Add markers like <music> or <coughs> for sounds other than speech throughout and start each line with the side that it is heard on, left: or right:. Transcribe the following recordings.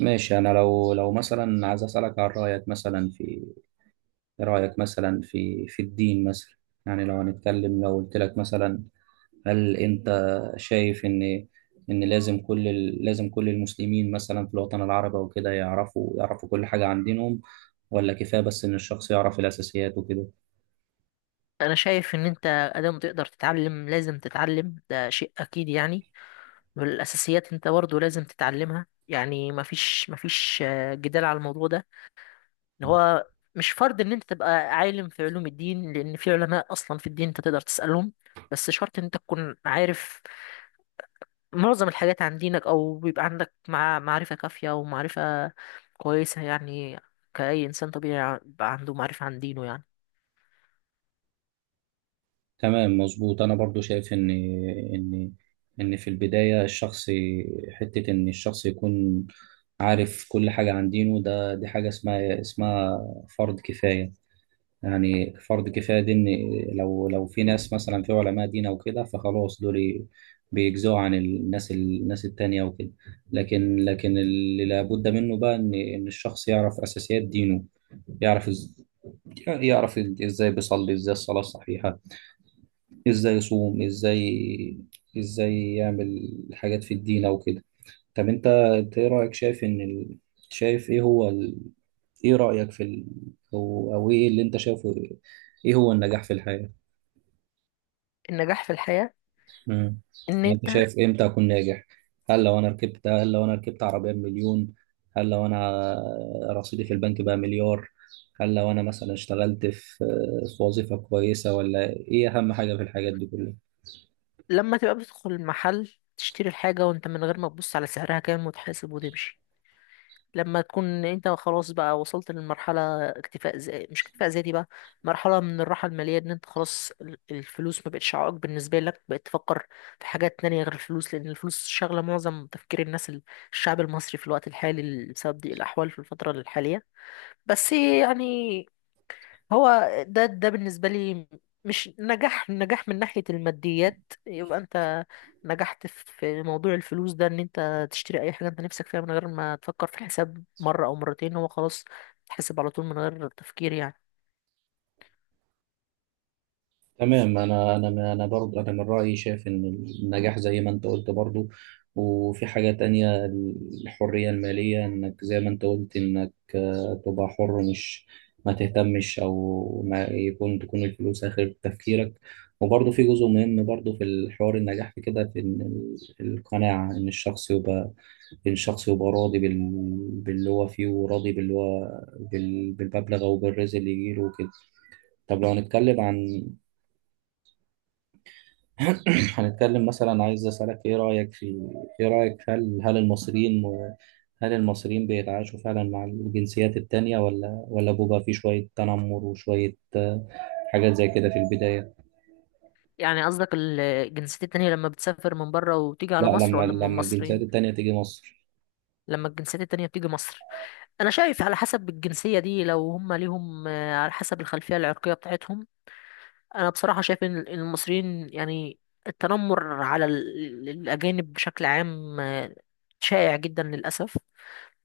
right: ماشي. انا لو مثلا عايز اسالك عن رايك مثلا في، إيه رايك مثلا في الدين مثلا؟ يعني لو هنتكلم لو قلت لك مثلا، هل انت شايف ان لازم لازم كل المسلمين مثلا في الوطن العربي وكده يعرفوا كل حاجه عن دينهم، ولا كفايه بس ان الشخص يعرف الاساسيات وكده؟
left: انا شايف ان انت ادام تقدر تتعلم لازم تتعلم ده شيء اكيد يعني. والاساسيات انت برضه لازم تتعلمها، يعني مفيش جدال على الموضوع ده، اللي هو مش فرض ان انت تبقى عالم في علوم الدين، لان في علماء اصلا في الدين انت تقدر تسالهم. بس شرط ان انت تكون عارف معظم الحاجات عن دينك، او بيبقى عندك مع معرفه كافيه ومعرفه كويسه يعني، كأي انسان طبيعي يبقى عنده معرفه عن دينه يعني.
right: تمام، مظبوط. انا برضو شايف ان ان في البدايه الشخص، حته ان الشخص يكون عارف كل حاجه عن دينه، ده دي حاجه اسمها فرض كفايه. يعني فرض كفايه دي ان لو في ناس مثلا في علماء دين او كده، فخلاص دول بيجزوا عن الناس التانية وكده. لكن اللي لابد منه بقى ان الشخص يعرف اساسيات دينه. يعرف يعرف ازاي بيصلي، ازاي الصلاه الصحيحه، ازاي يصوم، ازاي يعمل حاجات في الدين او كده. طب انت، ايه رايك؟ شايف ان ال... شايف ايه هو ال... ايه رايك في ال... او ايه اللي انت شايفه؟ ايه هو النجاح في الحياه؟
left: النجاح في الحياه
right: امم
left: ان
right: يعني انت
left: انت
right: شايف امتى اكون ناجح؟ هل لو انا ركبت، هل لو انا ركبت عربيه بمليون؟ هل لو انا رصيدي في البنك بقى مليار؟ هل لو انا مثلا اشتغلت في، في وظيفه كويسه؟ ولا ايه اهم حاجه في الحاجات دي كلها؟
left: لما تبقى بتدخل المحل تشتري الحاجة، وانت من غير ما تبص على سعرها كام، وتحاسب وتمشي. لما تكون انت خلاص بقى وصلت للمرحلة اكتفاء، زي مش اكتفاء ذاتي بقى، مرحلة من الراحة المالية، ان انت خلاص الفلوس ما بقتش عائق بالنسبة لك، بقيت تفكر في حاجات تانية غير الفلوس، لأن الفلوس شاغلة معظم تفكير الناس، الشعب المصري في الوقت الحالي بسبب ضيق الأحوال في الفترة الحالية، بس يعني. هو ده بالنسبة لي مش نجاح. نجاح من ناحية الماديات يبقى انت نجحت في موضوع الفلوس ده، ان انت تشتري اي حاجة انت نفسك فيها من غير ما تفكر في الحساب مرة او مرتين، هو خلاص تحسب على طول من غير تفكير يعني.
right: تمام. انا برضو انا من رايي شايف ان النجاح زي ما انت قلت برضو، وفي حاجه تانية، الحريه الماليه، انك زي ما انت قلت انك تبقى حر، مش ما تهتمش، او ما يكون تكون الفلوس اخر تفكيرك. وبرضو في جزء مهم برضو في الحوار النجاح في كده، في إن القناعه، ان الشخص يبقى، إن الشخص يبقى راضي بال... باللي هو فيه، وراضي باللي هو، بال... بالمبلغ او بالرزق اللي يجيله وكده. طب لو هنتكلم عن، <clears throat> هنتكلم مثلا، عايز أسألك إيه رأيك في، إيه رأيك هل المصريين، هل المصريين بيتعايشوا فعلا مع الجنسيات التانية، ولا بيبقى في شوية تنمر وشوية حاجات زي كده في البداية؟
left: يعني قصدك الجنسيات التانية لما بتسافر من بره وتيجي
right: لا،
left: على مصر،
right: لما
left: ولا من
right: لما الجنسيات
left: المصريين؟
right: التانية تيجي مصر.
left: لما الجنسيات التانية بتيجي مصر، انا شايف على حسب الجنسية دي، لو هم ليهم على حسب الخلفية العرقية بتاعتهم. انا بصراحه شايف ان المصريين يعني التنمر على الاجانب بشكل عام شائع جدا للاسف،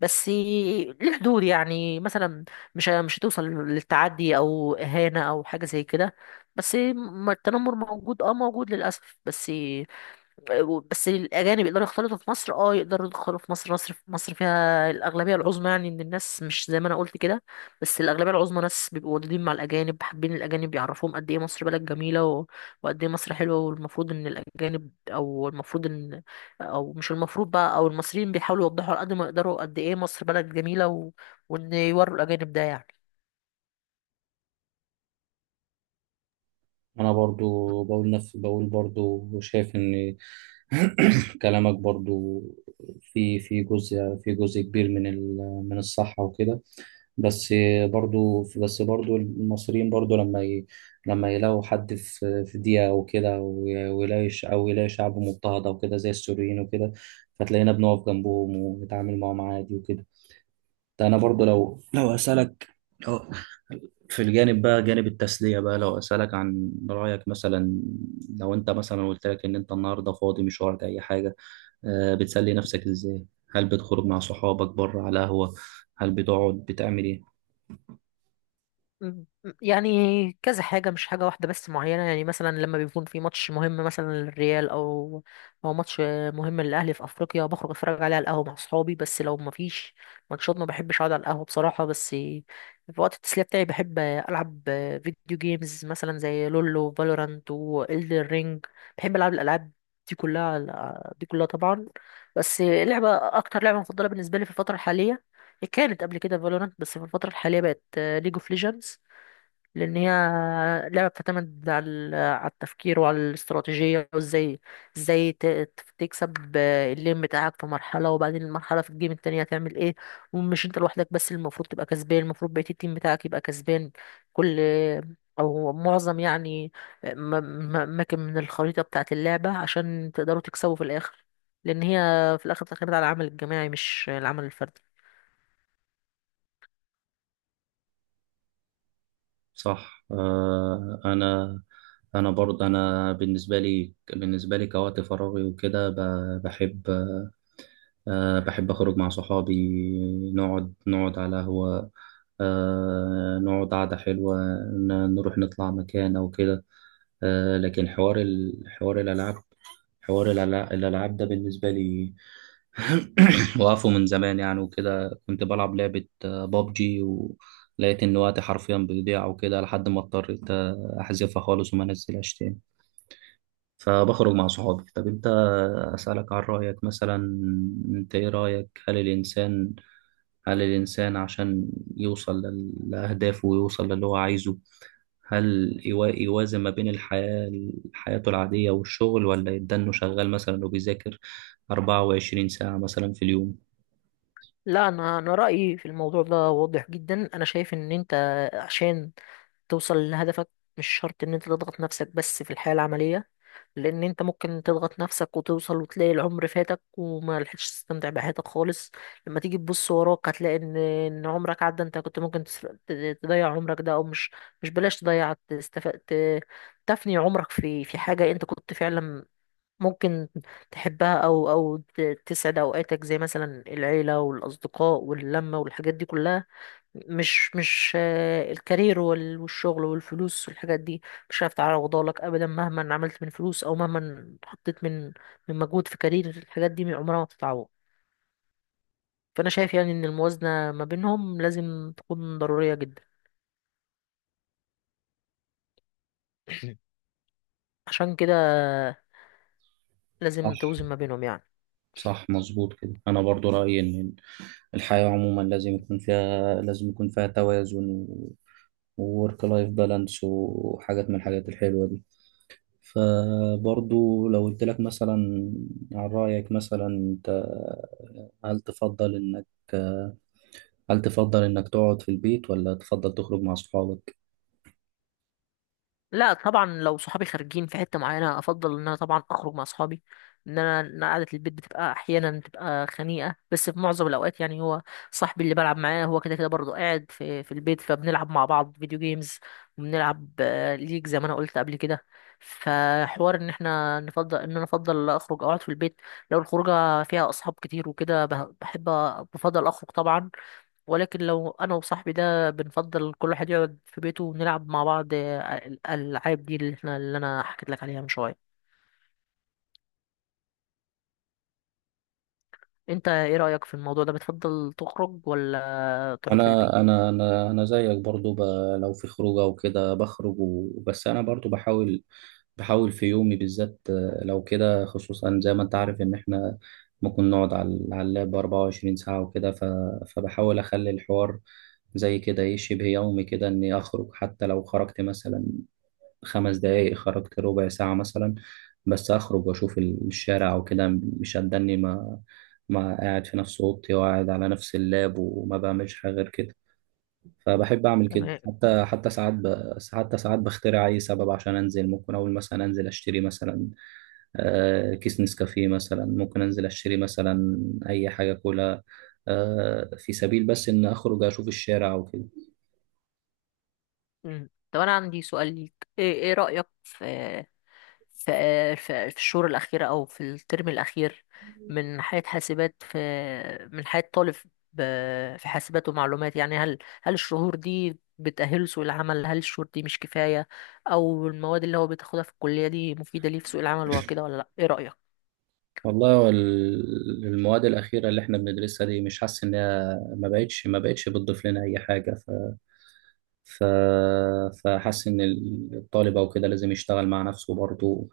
left: بس ليه حدود يعني، مثلا مش هتوصل للتعدي او اهانه او حاجه زي كده. بس ما التنمر موجود، اه موجود للاسف. بس الاجانب يقدروا يختلطوا في مصر، اه يقدروا يدخلوا في مصر. مصر فيها الاغلبيه العظمى يعني من الناس، مش زي ما انا قلت كده. بس الاغلبيه العظمى ناس بيبقوا ودودين مع الاجانب، حابين الاجانب يعرفوهم قد ايه مصر بلد جميله وقد ايه مصر حلوه، والمفروض ان الاجانب او المفروض ان، او مش المفروض بقى، او المصريين بيحاولوا يوضحوا على قد ما يقدروا قد ايه مصر بلد جميله وان يوروا الاجانب ده يعني.
right: أنا برضو بقول نفس، بقول برضو شايف إن، <clears throat> كلامك برضو في جزء كبير من من الصحة وكده. بس برضو، بس برضو المصريين برضو لما ي... لما يلاقوا حد في دقيقة أو كده، ويلاقي أو يلاقي شعب مضطهد أو كده زي السوريين وكده، فتلاقينا بنقف جنبهم ونتعامل معاهم عادي وكده. ده أنا برضو لو لو في الجانب بقى، جانب التسلية بقى، لو أسألك عن رأيك مثلا، لو أنت مثلا قلت لك إن أنت النهاردة فاضي، مش وراك أي حاجة، بتسلي نفسك إزاي؟ هل بتخرج مع صحابك بره على قهوة؟ هل بتقعد؟ بتعمل إيه؟
left: مم. يعني كذا حاجة مش حاجة واحدة بس معينة، يعني مثلا لما بيكون في ماتش مهم مثلا للريال، أو ماتش مهم للأهلي في أفريقيا، بخرج أتفرج عليه على القهوة مع صحابي. بس لو مفيش ماتشات ما بحبش أقعد على القهوة بصراحة، بس في وقت التسلية بتاعي بحب ألعب فيديو جيمز، مثلا زي لولو فالورانت وإلدر رينج. بحب ألعب الألعاب دي كلها، دي كلها طبعا. بس لعبة، أكتر لعبة مفضلة بالنسبة لي في الفترة الحالية كانت قبل كده فالورانت، بس في الفترة الحالية بقت ليج اوف ليجندز، لان هي لعبه بتعتمد على على التفكير وعلى الاستراتيجيه، وازاي تكسب اللين بتاعك في مرحله، وبعدين المرحله في الجيم التانية هتعمل ايه. ومش انت لوحدك بس اللي المفروض تبقى كسبان، المفروض بقيه التيم بتاعك يبقى كسبان، كل او معظم يعني م- اماكن من الخريطه بتاعه اللعبه عشان تقدروا تكسبوا في الاخر، لان هي في الاخر تعتمد على العمل الجماعي مش العمل الفردي.
right: صح. انا برضه انا بالنسبه لي، بالنسبه لي كوقت فراغي وكده، بحب بحب اخرج مع صحابي، نقعد على قهوه، نقعد قعده حلوه، نروح نطلع مكان او كده. لكن حوار حوار الالعاب، حوار الالعاب ده بالنسبه لي <coughs> <clears throat> وقفوا من زمان يعني وكده. كنت بلعب لعبة بابجي، ولقيت إن وقتي حرفيا بيضيع وكده، لحد ما اضطريت أحذفها خالص وما أنزلهاش تاني. فبخرج مع صحابي. طب أنت، أسألك عن رأيك مثلا، أنت إيه رأيك هل الإنسان، هل الإنسان عشان يوصل لأهدافه ويوصل للي هو عايزه، هل يوازن ما بين الحياة، حياته العادية والشغل، ولا يدنه شغال مثلا وبيذاكر 24 ساعة مثلا في اليوم؟
left: لا، انا رايي في الموضوع ده واضح جدا. انا شايف ان انت عشان توصل لهدفك مش شرط ان انت تضغط نفسك بس في الحياة العملية، لان انت ممكن تضغط نفسك وتوصل وتلاقي العمر فاتك وما لحقتش تستمتع بحياتك خالص. لما تيجي تبص وراك هتلاقي ان عمرك عدى، انت كنت ممكن تضيع عمرك ده، او مش مش بلاش تضيع تستف... ت- تفني عمرك في حاجة انت كنت فعلا ممكن تحبها، او تسعد اوقاتك، زي مثلا العيلة والاصدقاء واللمة والحاجات دي كلها، مش الكارير والشغل والفلوس والحاجات دي، مش هعرف تعوضها لك ابدا، مهما عملت من فلوس او مهما حطيت من مجهود في كارير. الحاجات دي عمرها ما تتعوض، فانا شايف يعني ان الموازنه ما بينهم لازم تكون ضروريه جدا. <clears throat> عشان كده لازم
right: صح،
left: توزن ما بينهم يعني.
right: صح، مظبوط كده. انا برضو رايي ان الحياه عموما لازم يكون فيها، لازم يكون فيها توازن، وورك لايف بالانس وحاجات من الحاجات الحلوه دي. فبرضو لو قلت لك مثلا، عن رايك مثلا، انت هل تفضل انك، هل تفضل انك تقعد في البيت، ولا تفضل تخرج مع اصحابك؟
left: لا طبعا، لو صحابي خارجين في حتة معينة افضل ان انا طبعا اخرج مع صحابي. ان انا إن قعدة البيت بتبقى احيانا بتبقى خنيقة، بس في معظم الاوقات يعني هو صاحبي اللي بلعب معاه هو كده كده برضه قاعد في البيت فبنلعب مع بعض فيديو جيمز، وبنلعب ليج زي ما انا قلت قبل كده. فحوار ان احنا نفضل ان انا افضل اخرج او اقعد في البيت، لو الخروجه فيها اصحاب كتير وكده بحب بفضل اخرج طبعا. ولكن لو انا وصاحبي ده بنفضل كل واحد يقعد في بيته ونلعب مع بعض الالعاب دي، اللي انا حكيت لك عليها من شويه. انت ايه رايك في الموضوع ده، بتفضل تخرج ولا تقعد في البيت؟
right: انا زيك برضو ب... لو في خروجه وكده بخرج و... بس انا برضو بحاول، بحاول في يومي بالذات لو كده، خصوصا زي ما انت عارف ان احنا ممكن نقعد على اللاب 24 ساعه وكده، ف... فبحاول اخلي الحوار زي كده ايه، شبه يومي كده، اني اخرج حتى لو خرجت مثلا خمس دقايق، خرجت ربع ساعه مثلا، بس اخرج واشوف الشارع وكده. مش هتدني ما قاعد في نفس اوضتي وقاعد على نفس اللاب وما بعملش حاجه غير كده. فبحب اعمل كده،
left: تمام.
right: حتى ساعات ب... حتى ساعات بخترع اي سبب عشان انزل. ممكن اقول مثلا انزل اشتري مثلا كيس نسكافيه، مثلا ممكن انزل اشتري مثلا اي حاجه، كلها في سبيل بس ان اخرج اشوف الشارع وكده.
left: مم. طب انا عندي سؤال ليك، ايه رايك في في في الشهور الأخيرة، أو في الترم الأخير من حياة حاسبات في من حياة طالب في حاسبات ومعلومات، يعني هل الشهور دي بتأهله سوق العمل، هل الشهور دي مش كفاية، أو المواد اللي هو بتاخدها في الكلية دي مفيدة ليه في سوق العمل وكده ولا لأ؟ إيه رأيك؟
right: والله، هو المواد الاخيره اللي احنا بندرسها دي مش حاسس انها، ما بقتش، ما بقتش بتضيف لنا اي حاجه. ف... فحس ان الطالب او كده لازم يشتغل مع نفسه برضه.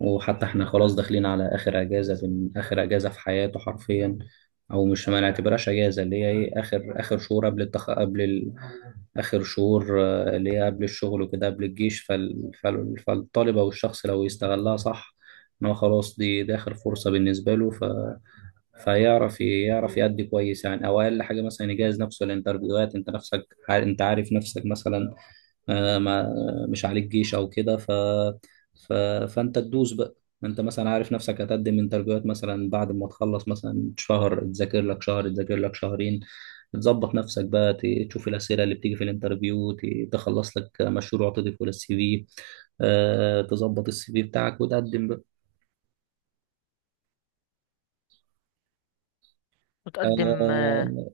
right: وحتى احنا خلاص داخلين على اخر اجازه، في اخر اجازه في حياته حرفيا، او مش ما نعتبرهاش اجازه، اللي هي ايه، اخر شهور قبل التخ... قبل ال... اخر شهور اللي هي قبل الشغل وكده، قبل الجيش. فال... فال... فالطالب او الشخص لو يستغلها صح، ان هو خلاص دي, دي اخر فرصه بالنسبه له، ف... فيعرف، يعرف يأدي كويس يعني، او اقل حاجه مثلا يجهز نفسه للانترفيوهات. انت نفسك انت عارف نفسك مثلا آه، ما مش عليك جيش او كده، ف... ف... فانت تدوس بقى. انت مثلا عارف نفسك هتقدم انترفيوهات مثلا، بعد ما تخلص مثلا شهر تذاكر لك، تذاكر لك شهرين، تظبط نفسك بقى، تشوف الاسئله اللي بتيجي في الانترفيو، تخلص لك مشروع تضيفه للسي في، تظبط السي في بتاعك وتقدم بقى.
left: متقدم.
right: آه،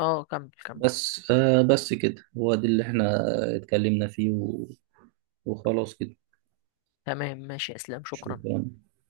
left: اه كمل كمل.
right: بس كده هو ده اللي احنا اتكلمنا فيه و... وخلاص كده.
left: تمام ماشي يا اسلام، شكرا.
right: شكرا.